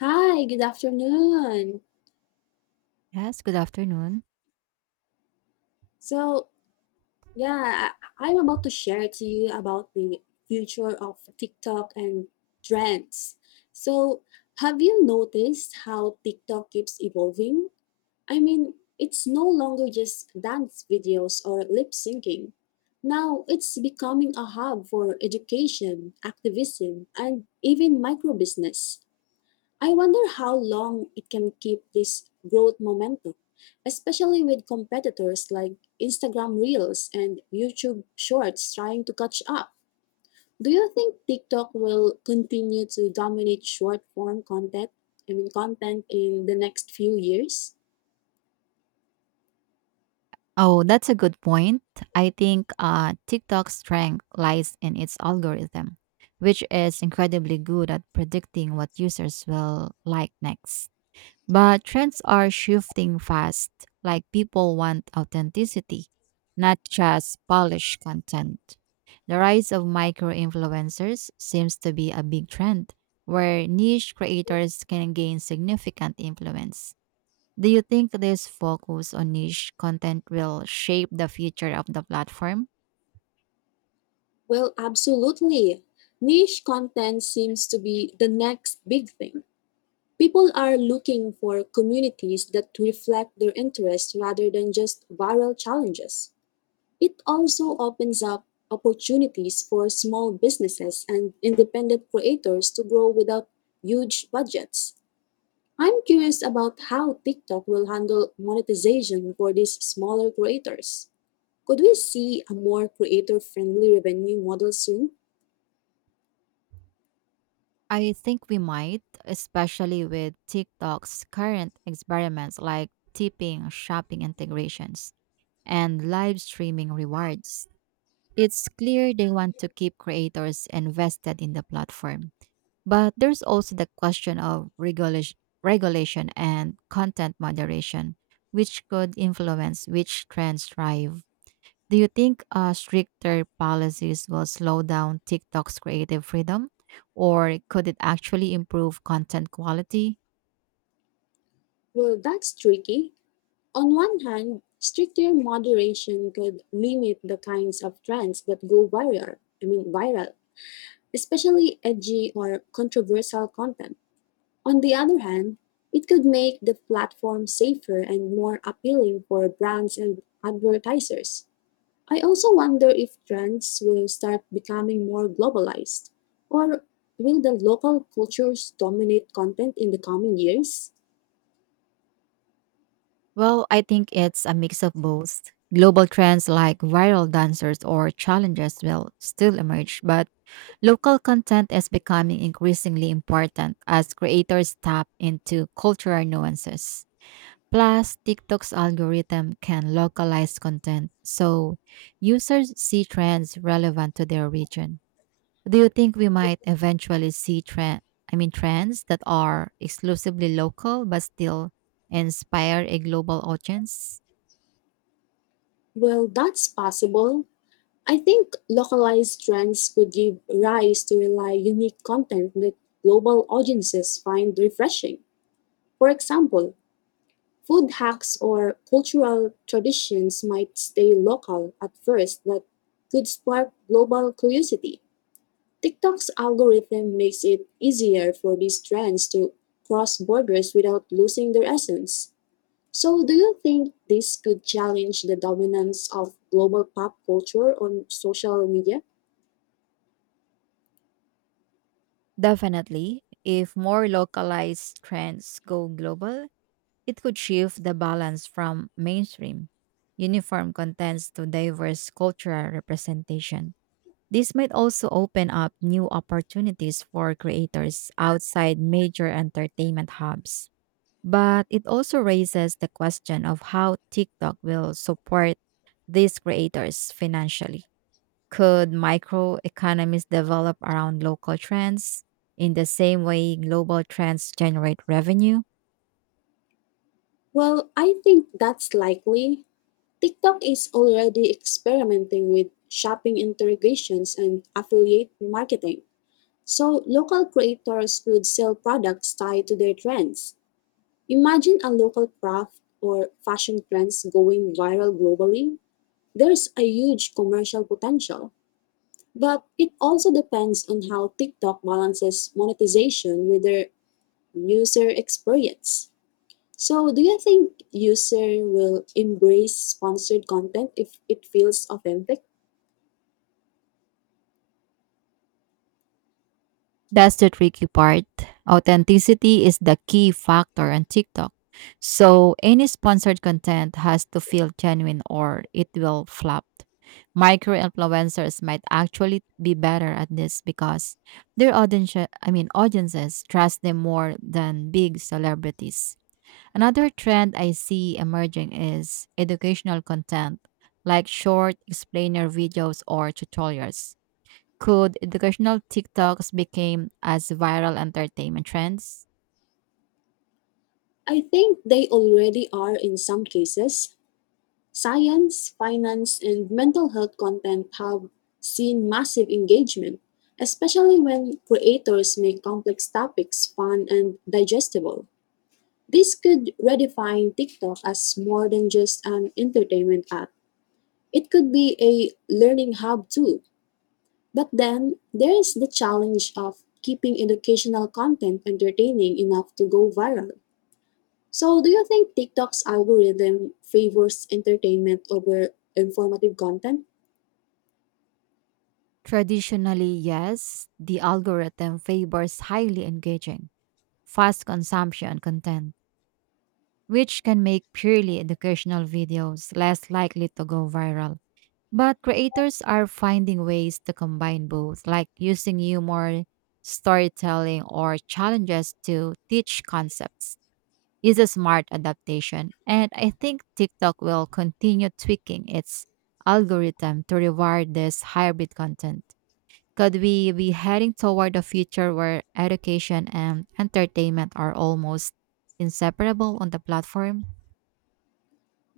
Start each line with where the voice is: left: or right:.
left: Hi, good afternoon.
right: Yes, good afternoon.
left: So, yeah, I'm about to share to you about the future of TikTok and trends. So, have you noticed how TikTok keeps evolving? I mean, it's no longer just dance videos or lip syncing. Now, it's becoming a hub for education, activism, and even microbusiness. I wonder how long it can keep this growth momentum, especially with competitors like Instagram Reels and YouTube Shorts trying to catch up. Do you think TikTok will continue to dominate short form content, I mean content in the next few years?
right: Oh, that's a good point. I think TikTok's strength lies in its algorithm, which is incredibly good at predicting what users will like next. But trends are shifting fast, like people want authenticity, not just polished content. The rise of micro influencers seems to be a big trend where niche creators can gain significant influence. Do you think this focus on niche content will shape the future of the platform?
left: Well, absolutely. Niche content seems to be the next big thing. People are looking for communities that reflect their interests rather than just viral challenges. It also opens up opportunities for small businesses and independent creators to grow without huge budgets. I'm curious about how TikTok will handle monetization for these smaller creators. Could we see a more creator friendly revenue model soon?
right: I think we might, especially with TikTok's current experiments like tipping, shopping integrations, and live streaming rewards. It's clear they want to keep creators invested in the platform. But there's also the question of regulation and content moderation, which could influence which trends thrive. Do you think stricter policies will slow down TikTok's creative freedom, or could it actually improve content quality?
left: Well, that's tricky. On one hand, stricter moderation could limit the kinds of trends that go viral, I mean, viral, especially edgy or controversial content. On the other hand, it could make the platform safer and more appealing for brands and advertisers. I also wonder if trends will start becoming more globalized, or will the local cultures dominate content in the coming years?
right: Well, I think it's a mix of both. Global trends like viral dancers or challenges will still emerge, but local content is becoming increasingly important as creators tap into cultural nuances. Plus, TikTok's algorithm can localize content, so users see trends relevant to their region. Do you think we might eventually see trends that are exclusively local but still inspire a global audience?
left: Well, that's possible. I think localized trends could give rise to really unique content that global audiences find refreshing. For example, food hacks or cultural traditions might stay local at first but could spark global curiosity. TikTok's algorithm makes it easier for these trends to cross borders without losing their essence. So, do you think this could challenge the dominance of global pop culture on social media?
right: Definitely. If more localized trends go global, it could shift the balance from mainstream uniform contents to diverse cultural representation. This might also open up new opportunities for creators outside major entertainment hubs. But it also raises the question of how TikTok will support these creators financially. Could microeconomies develop around local trends in the same way global trends generate revenue?
left: Well, I think that's likely. TikTok is already experimenting with shopping integrations and affiliate marketing, so local creators could sell products tied to their trends. Imagine a local craft or fashion trends going viral globally. There's a huge commercial potential. But it also depends on how TikTok balances monetization with their user experience. So, do you think user will embrace sponsored content if it feels authentic?
right: That's the tricky part. Authenticity is the key factor on TikTok. So any sponsored content has to feel genuine or it will flop. Micro influencers might actually be better at this because their audiences trust them more than big celebrities. Another trend I see emerging is educational content like short explainer videos or tutorials could educational TikToks became as viral entertainment trends?
left: I think they already are in some cases. Science, finance, and mental health content have seen massive engagement, especially when creators make complex topics fun and digestible. This could redefine TikTok as more than just an entertainment app. It could be a learning hub too. But then there is the challenge of keeping educational content entertaining enough to go viral. So, do you think TikTok's algorithm favors entertainment over informative content?
right: Traditionally, yes. The algorithm favors highly engaging, fast consumption content, which can make purely educational videos less likely to go viral. But creators are finding ways to combine both, like using humor, storytelling, or challenges to teach concepts. Is a smart adaptation, and I think TikTok will continue tweaking its algorithm to reward this hybrid content. Could we be heading toward a future where education and entertainment are almost inseparable on the platform?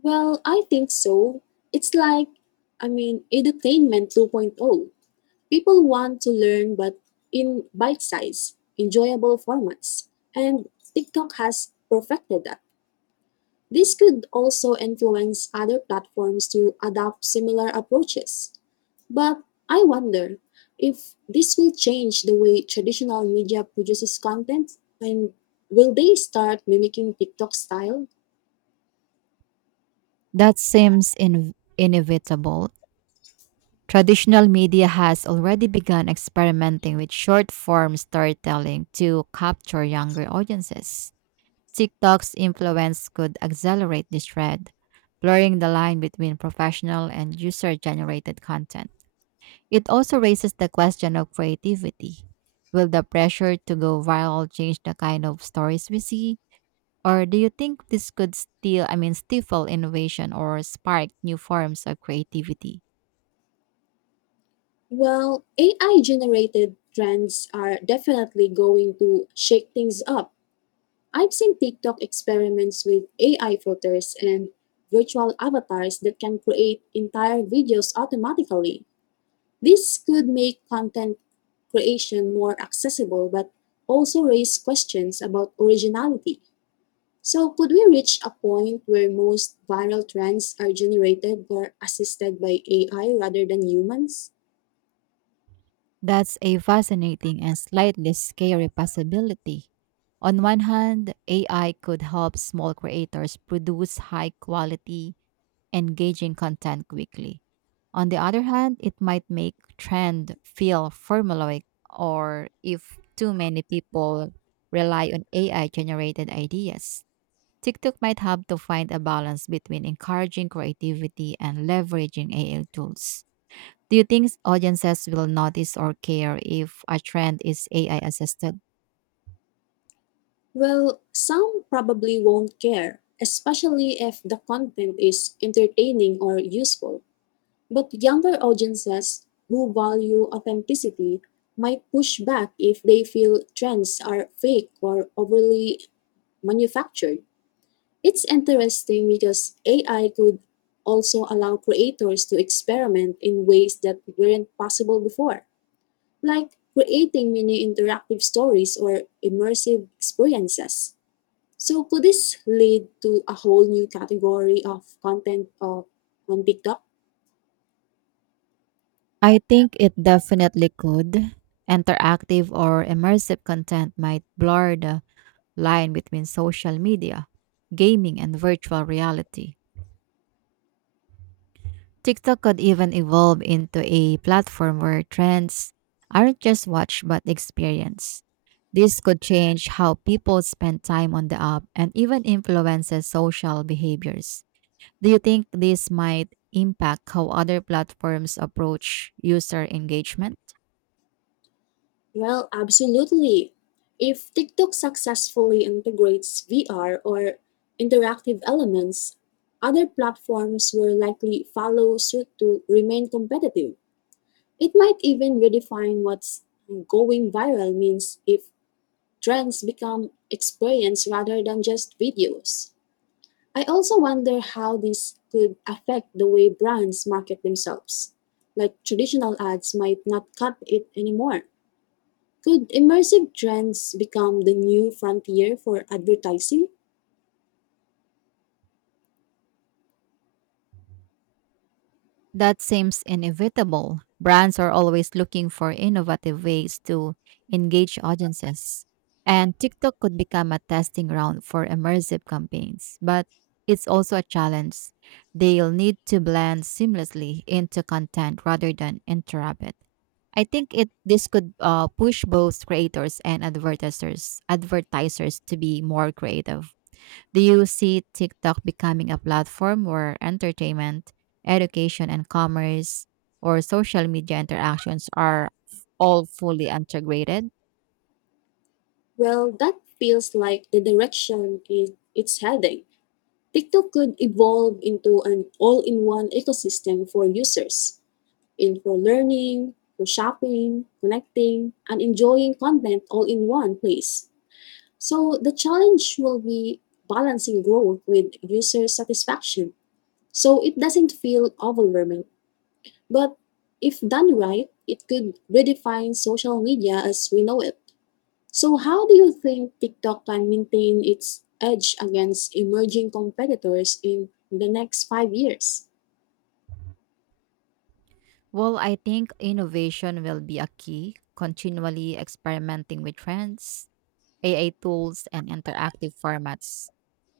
left: Well, I think so. It's like, I mean, edutainment 2.0. People want to learn, but in bite size, enjoyable formats. And TikTok has perfected that. This could also influence other platforms to adopt similar approaches. But I wonder if this will change the way traditional media produces content, and will they start mimicking TikTok style?
right: That seems inevitable. Traditional media has already begun experimenting with short form storytelling to capture younger audiences. TikTok's influence could accelerate this trend, blurring the line between professional and user generated content. It also raises the question of creativity. Will the pressure to go viral change the kind of stories we see? Or do you think this could still, I mean, stifle innovation or spark new forms of creativity?
left: Well, AI generated trends are definitely going to shake things up. I've seen TikTok experiments with AI filters and virtual avatars that can create entire videos automatically. This could make content creation more accessible but also raise questions about originality. So, could we reach a point where most viral trends are generated or assisted by AI rather than humans?
right: That's a fascinating and slightly scary possibility. On one hand, AI could help small creators produce high quality, engaging content quickly. On the other hand, it might make trend feel formulaic or if too many people rely on AI generated ideas. TikTok might have to find a balance between encouraging creativity and leveraging AI tools. Do you think audiences will notice or care if a trend is AI assisted?
left: Well, some probably won't care, especially if the content is entertaining or useful. But younger audiences who value authenticity might push back if they feel trends are fake or overly manufactured. It's interesting because AI could also allow creators to experiment in ways that weren't possible before, like creating mini interactive stories or immersive experiences. So could this lead to a whole new category of content on TikTok?
right: I think it definitely could. Interactive or immersive content might blur the line between social media, gaming, and virtual reality. TikTok could even evolve into a platform where trends aren't just watched but experienced. This could change how people spend time on the app and even influences social behaviors. Do you think this might impact how other platforms approach user engagement?
left: Well, absolutely. If TikTok successfully integrates VR or interactive elements, other platforms will likely follow suit to remain competitive. It might even redefine what's going viral means if trends become experience rather than just videos. I also wonder how this could affect the way brands market themselves. Like traditional ads might not cut it anymore. Could immersive trends become the new frontier for advertising?
right: That seems inevitable. Brands are always looking for innovative ways to engage audiences. And TikTok could become a testing ground for immersive campaigns, but it's also a challenge. They'll need to blend seamlessly into content rather than interrupt it. I think it this could push both creators and advertisers to be more creative. Do you see TikTok becoming a platform where entertainment, education, and commerce or social media interactions are all fully integrated?
left: Well, that feels like the direction it's heading. TikTok could evolve into an all in one ecosystem for users, in for learning, for shopping, connecting, and enjoying content all in one place. So the challenge will be balancing growth with user satisfaction so it doesn't feel overwhelming. But if done right, it could redefine social media as we know it. So, how do you think TikTok can maintain its edge against emerging competitors in the next 5 years?
right: Well, I think innovation will be a key, continually experimenting with trends, AI tools, and interactive formats.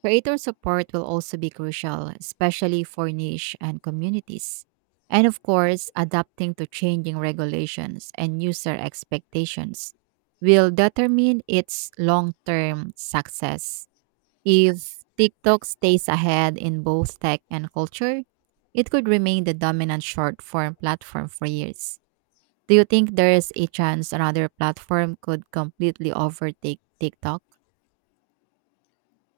right: Creator support will also be crucial, especially for niche and communities. And of course, adapting to changing regulations and user expectations will determine its long term success. If TikTok stays ahead in both tech and culture, it could remain the dominant short form platform for years. Do you think there is a chance another platform could completely overtake TikTok?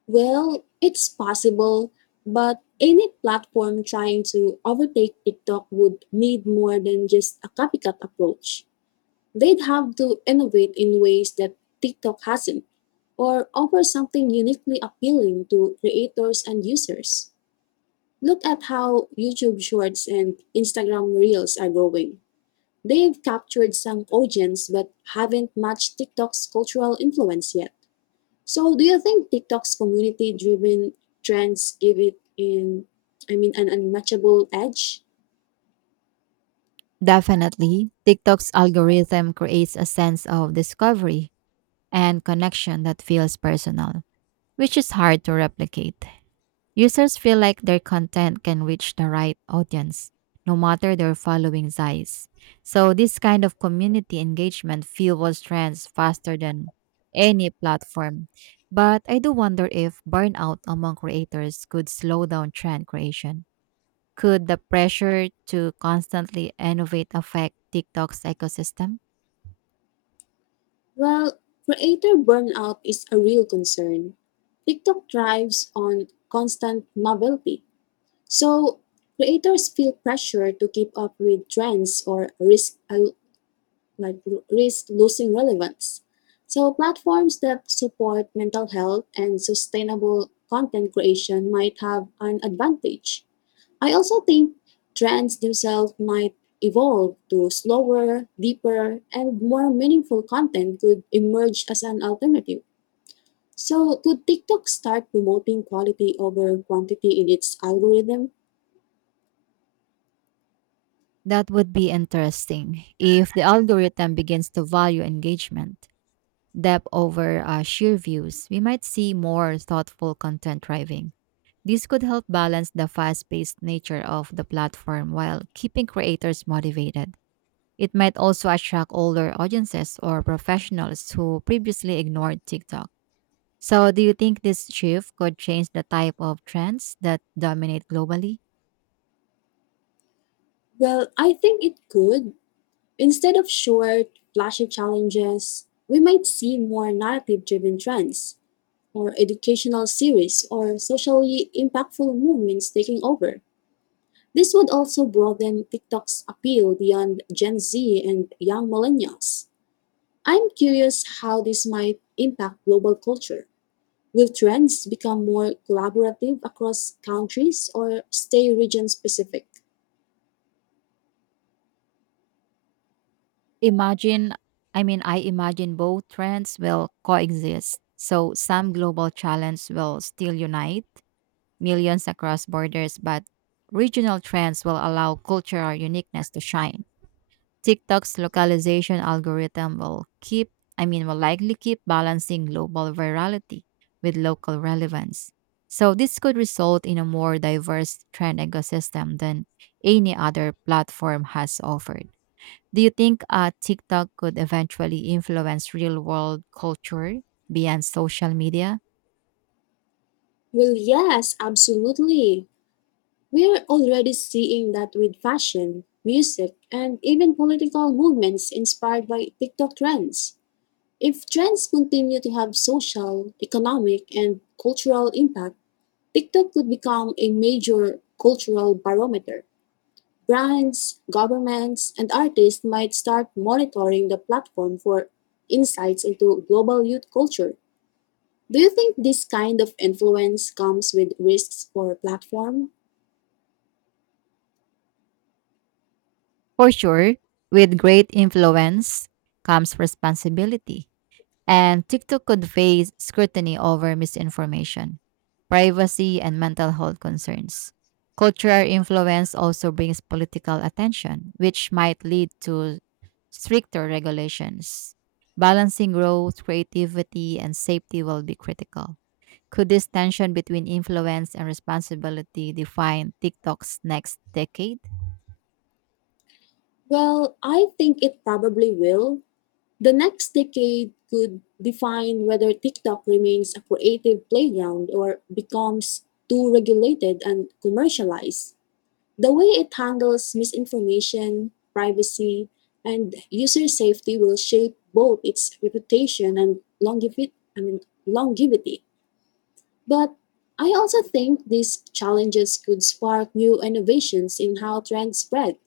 left: Well, it's possible, but any platform trying to overtake TikTok would need more than just a copycat approach. They'd have to innovate in ways that TikTok hasn't, or offer something uniquely appealing to creators and users. Look at how YouTube Shorts and Instagram Reels are growing. They've captured some audience but haven't matched TikTok's cultural influence yet. So, do you think TikTok's community driven trends give I mean, an unmatchable edge?
right: Definitely, TikTok's algorithm creates a sense of discovery and connection that feels personal, which is hard to replicate. Users feel like their content can reach the right audience, no matter their following size. So, this kind of community engagement fuels trends faster than any platform. But I do wonder if burnout among creators could slow down trend creation. Could the pressure to constantly innovate affect TikTok's ecosystem?
left: Well, creator burnout is a real concern. TikTok thrives on constant novelty. So, creators feel pressure to keep up with trends or risk like risk losing relevance. So, platforms that support mental health and sustainable content creation might have an advantage. I also think trends themselves might evolve to slower, deeper, and more meaningful content could emerge as an alternative. So, could TikTok start promoting quality over quantity in its algorithm?
right: That would be interesting if the algorithm begins to value engagement, depth over sheer views. We might see more thoughtful content driving. This could help balance the fast paced nature of the platform while keeping creators motivated. It might also attract older audiences or professionals who previously ignored TikTok. So, do you think this shift could change the type of trends that dominate globally?
left: Well, I think it could. Instead of short, flashy challenges, we might see more narrative driven trends, or educational series, or socially impactful movements taking over. This would also broaden TikTok's appeal beyond Gen Z and young millennials. I'm curious how this might impact global culture. Will trends become more collaborative across countries or stay region specific?
right: Imagine, I imagine both trends will coexist. So, some global challenges will still unite millions across borders, but regional trends will allow cultural uniqueness to shine. TikTok's localization algorithm will will likely keep balancing global virality with local relevance. So this could result in a more diverse trend ecosystem than any other platform has offered. Do you think TikTok could eventually influence real world culture beyond social media?
left: Well, yes, absolutely. We're already seeing that with fashion, music, and even political movements inspired by TikTok trends. If trends continue to have social, economic, and cultural impact, TikTok could become a major cultural barometer. Brands, governments, and artists might start monitoring the platform for insights into global youth culture. Do you think this kind of influence comes with risks for a platform?
right: For sure, with great influence comes responsibility. And TikTok conveys scrutiny over misinformation, privacy, and mental health concerns. Cultural influence also brings political attention, which might lead to stricter regulations. Balancing growth, creativity, and safety will be critical. Could this tension between influence and responsibility define TikTok's next decade?
left: Well, I think it probably will. The next decade could define whether TikTok remains a creative playground or becomes too regulated and commercialized. The way it handles misinformation, privacy, and user safety will shape both its reputation and longevity. I mean, longevity. But I also think these challenges could spark new innovations in how trends spread.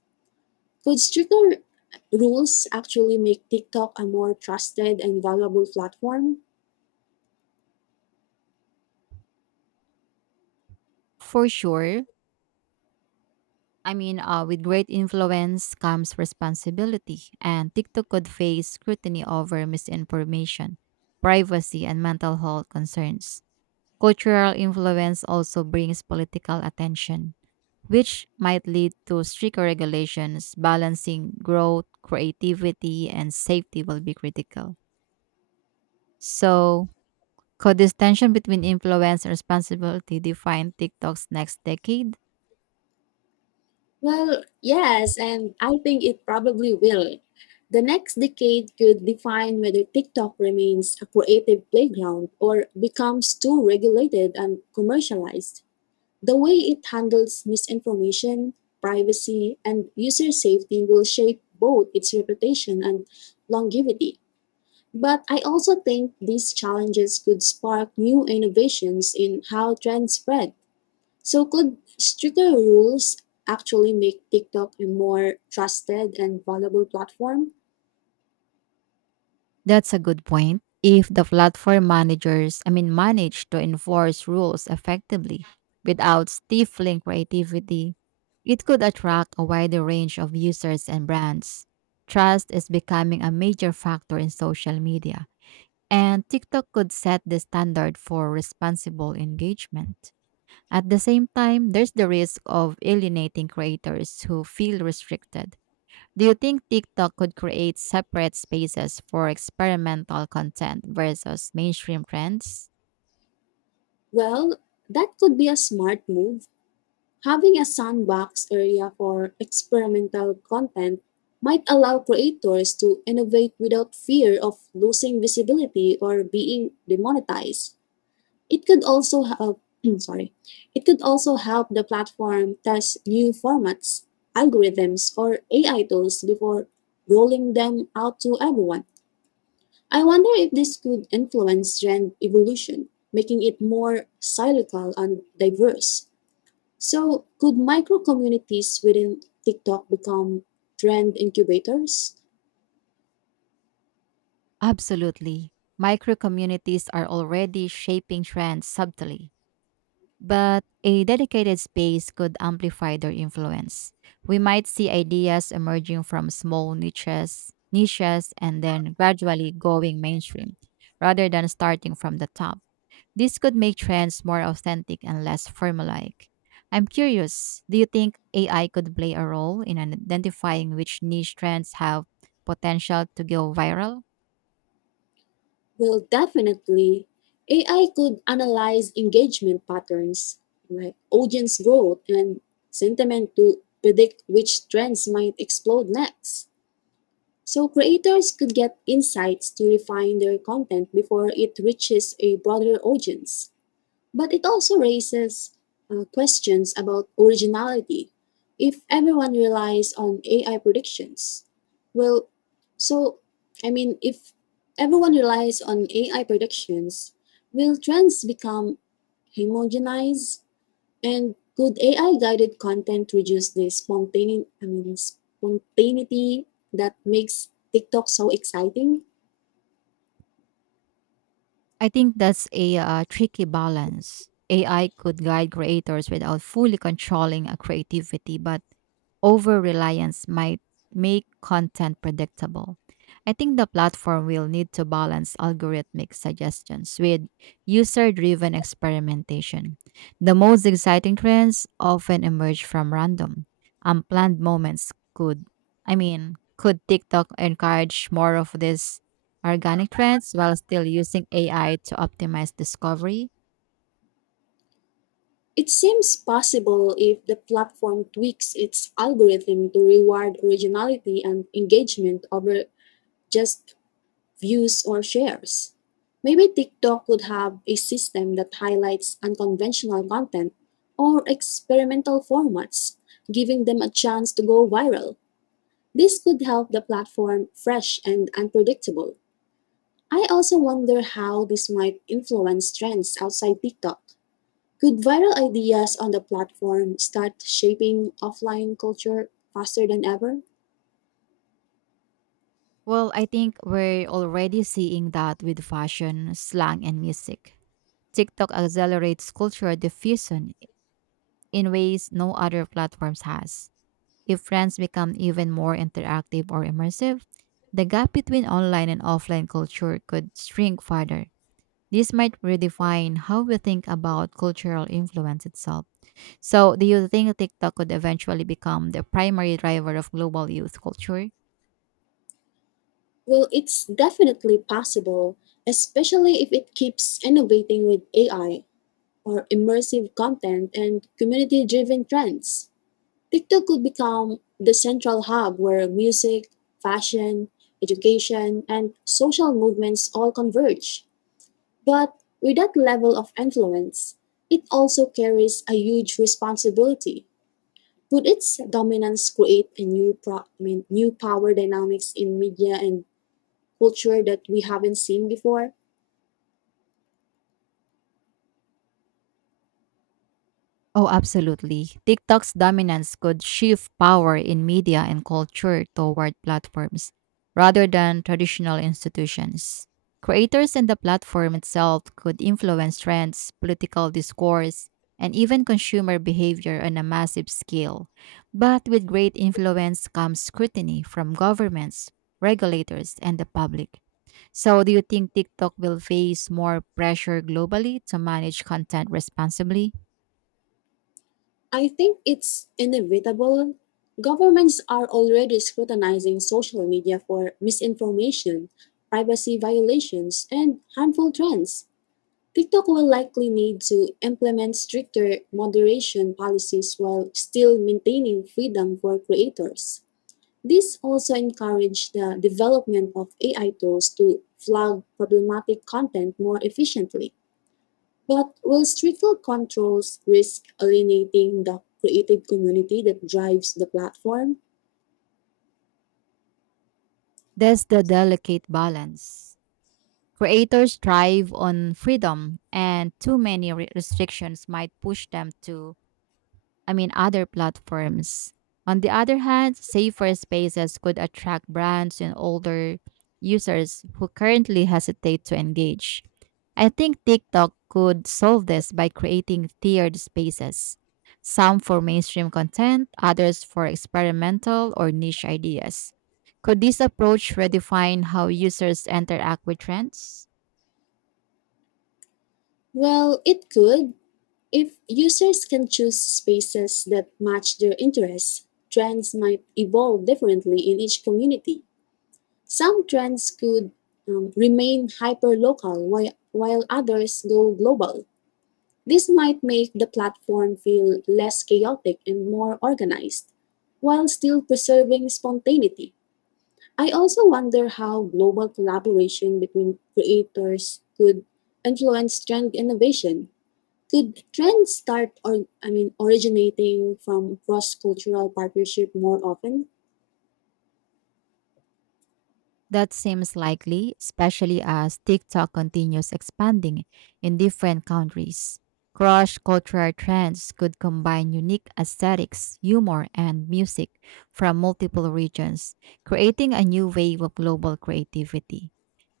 left: Could stricter rules actually make TikTok a more trusted and valuable platform?
right: For sure, with great influence comes responsibility, and TikTok could face scrutiny over misinformation, privacy, and mental health concerns. Cultural influence also brings political attention, which might lead to stricter regulations. Balancing growth, creativity, and safety will be critical. So, could this tension between influence and responsibility define TikTok's next decade?
left: Well, yes, and I think it probably will. The next decade could define whether TikTok remains a creative playground or becomes too regulated and commercialized. The way it handles misinformation, privacy, and user safety will shape both its reputation and longevity. But I also think these challenges could spark new innovations in how trends spread, so could stricter rules actually make TikTok a more trusted and valuable platform?
right: That's a good point. If the platform manage to enforce rules effectively without stifling creativity, it could attract a wider range of users and brands. Trust is becoming a major factor in social media, and TikTok could set the standard for responsible engagement. At the same time, there's the risk of alienating creators who feel restricted do you think TikTok could create separate spaces for experimental content versus mainstream trends?
left: Well, that could be a smart move. Having a sandbox area for experimental content might allow creators to innovate without fear of losing visibility or being demonetized. It could also help, sorry, it could also help the platform test new formats, algorithms, or AI tools before rolling them out to everyone. I wonder if this could influence trend evolution, making it more cyclical and diverse. So, could micro communities within TikTok become trend incubators?
right: Absolutely. Micro communities are already shaping trends subtly, but a dedicated space could amplify their influence. We might see ideas emerging from small niches and then gradually going mainstream rather than starting from the top. This could make trends more authentic and less formulaic. I'm curious, do you think AI could play a role in identifying which niche trends have potential to go viral?
left: Well, definitely. AI could analyze engagement patterns, like audience growth and sentiment to predict which trends might explode next. So creators could get insights to refine their content before it reaches a broader audience. But it also raises questions about originality. If everyone relies on AI predictions, well, so I mean, if everyone relies on AI predictions, will trends become homogenized? And could AI guided content reduce the spontaneity, I mean, spontaneity that makes TikTok so exciting?
right: I think that's a tricky balance. AI could guide creators without fully controlling a creativity, but over reliance might make content predictable. I think the platform will need to balance algorithmic suggestions with user driven experimentation. The most exciting trends often emerge from random, unplanned moments. Could TikTok encourage more of these organic trends while still using AI to optimize discovery?
left: It seems possible if the platform tweaks its algorithm to reward originality and engagement over just views or shares. Maybe TikTok could have a system that highlights unconventional content or experimental formats, giving them a chance to go viral. This could help the platform fresh and unpredictable. I also wonder how this might influence trends outside TikTok. Could viral ideas on the platform start shaping offline culture faster than ever?
right: Well, I think we're already seeing that with fashion, slang, and music. TikTok accelerates cultural diffusion in ways no other platforms has. If friends become even more interactive or immersive, the gap between online and offline culture could shrink further. This might redefine how we think about cultural influence itself. So, do you think TikTok could eventually become the primary driver of global youth culture?
left: Well, it's definitely possible, especially if it keeps innovating with AI or immersive content and community driven trends. TikTok could become the central hub where music, fashion, education, and social movements all converge. But with that level of influence, it also carries a huge responsibility. Could its dominance create a new I mean, new power dynamics in media and culture that we haven't seen before?
right: Oh, absolutely. TikTok's dominance could shift power in media and culture toward platforms rather than traditional institutions. Creators and the platform itself could influence trends, political discourse, and even consumer behavior on a massive scale. But with great influence comes scrutiny from governments, regulators, and the public. So, do you think TikTok will face more pressure globally to manage content responsibly?
left: I think it's inevitable. Governments are already scrutinizing social media for misinformation, privacy violations, and harmful trends. TikTok will likely need to implement stricter moderation policies while still maintaining freedom for creators. This also encouraged the development of AI tools to flag problematic content more efficiently. But will stricter controls risk alienating the creative community that drives the platform?
right: That's the delicate balance. Creators thrive on freedom, and too many restrictions might push them to I mean, other platforms. On the other hand, safer spaces could attract brands and older users who currently hesitate to engage. I think TikTok could solve this by creating tiered spaces, some for mainstream content, others for experimental or niche ideas. Could this approach redefine how users interact with trends?
left: Well, it could. If users can choose spaces that match their interests, trends might evolve differently in each community. Some trends could remain hyper local while others go global. This might make the platform feel less chaotic and more organized, while still preserving spontaneity. I also wonder how global collaboration between creators could influence trend innovation. Could trends start or I mean originating from cross-cultural partnership more often?
right: That seems likely, especially as TikTok continues expanding in different countries. Cross cultural trends could combine unique aesthetics, humor, and music from multiple regions, creating a new wave of global creativity.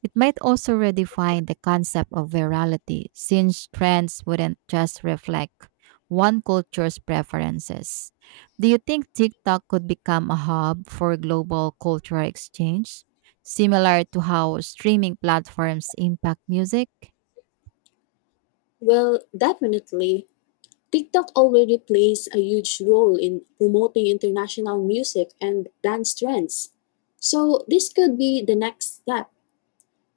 right: It might also redefine the concept of virality, since trends wouldn't just reflect one culture's preferences. Do you think TikTok could become a hub for global cultural exchange? Similar to how streaming platforms impact music?
left: Well, definitely. TikTok already plays a huge role in promoting international music and dance trends. So, this could be the next step.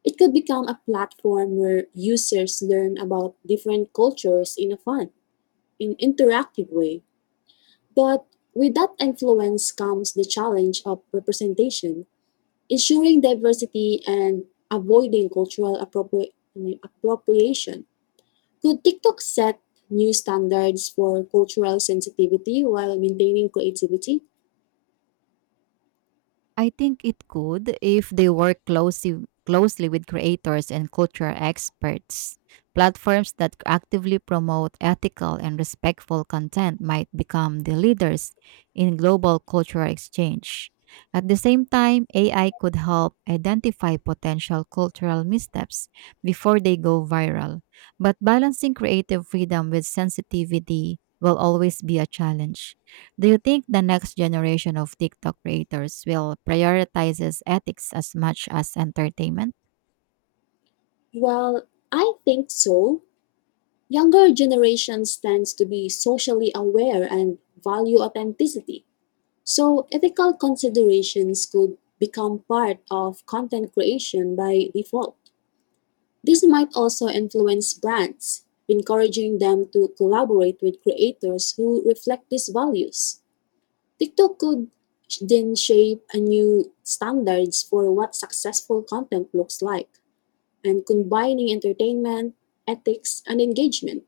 left: It could become a platform where users learn about different cultures in a fun, in interactive way. But with that influence comes the challenge of representation, ensuring diversity and avoiding cultural I mean, appropriation. Could TikTok set new standards for cultural sensitivity while maintaining creativity?
right: I think it could if they work closely with creators and cultural experts. Platforms that actively promote ethical and respectful content might become the leaders in global cultural exchange. At the same time, AI could help identify potential cultural missteps before they go viral. But balancing creative freedom with sensitivity will always be a challenge. Do you think the next generation of TikTok creators will prioritizes ethics as much as entertainment?
left: Well, I think so. Younger generations tends to be socially aware and value authenticity. So ethical considerations could become part of content creation by default. This might also influence brands, encouraging them to collaborate with creators who reflect these values. TikTok could then shape a new standards for what successful content looks like and combining entertainment, ethics, and engagement.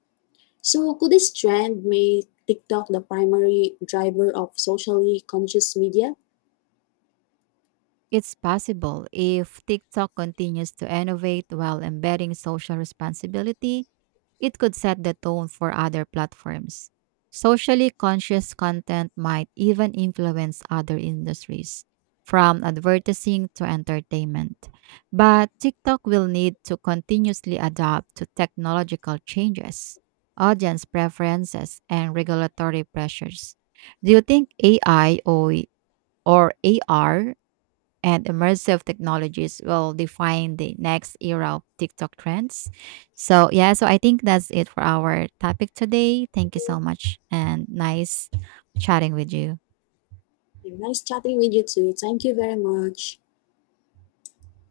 left: So could this trend make TikTok the primary driver of socially conscious media?
right: It's possible if TikTok continues to innovate while embedding social responsibility it could set the tone for other platforms. Socially conscious content might even influence other industries, from advertising to entertainment. But TikTok will need to continuously adapt to technological changes, audience preferences, and regulatory pressures. Do you think AI or AR and immersive technologies will define the next era of TikTok trends. So, yeah, so I think that's it for our topic today. Thank you so much and nice chatting with you.
left: Nice chatting with you too. Thank you very much.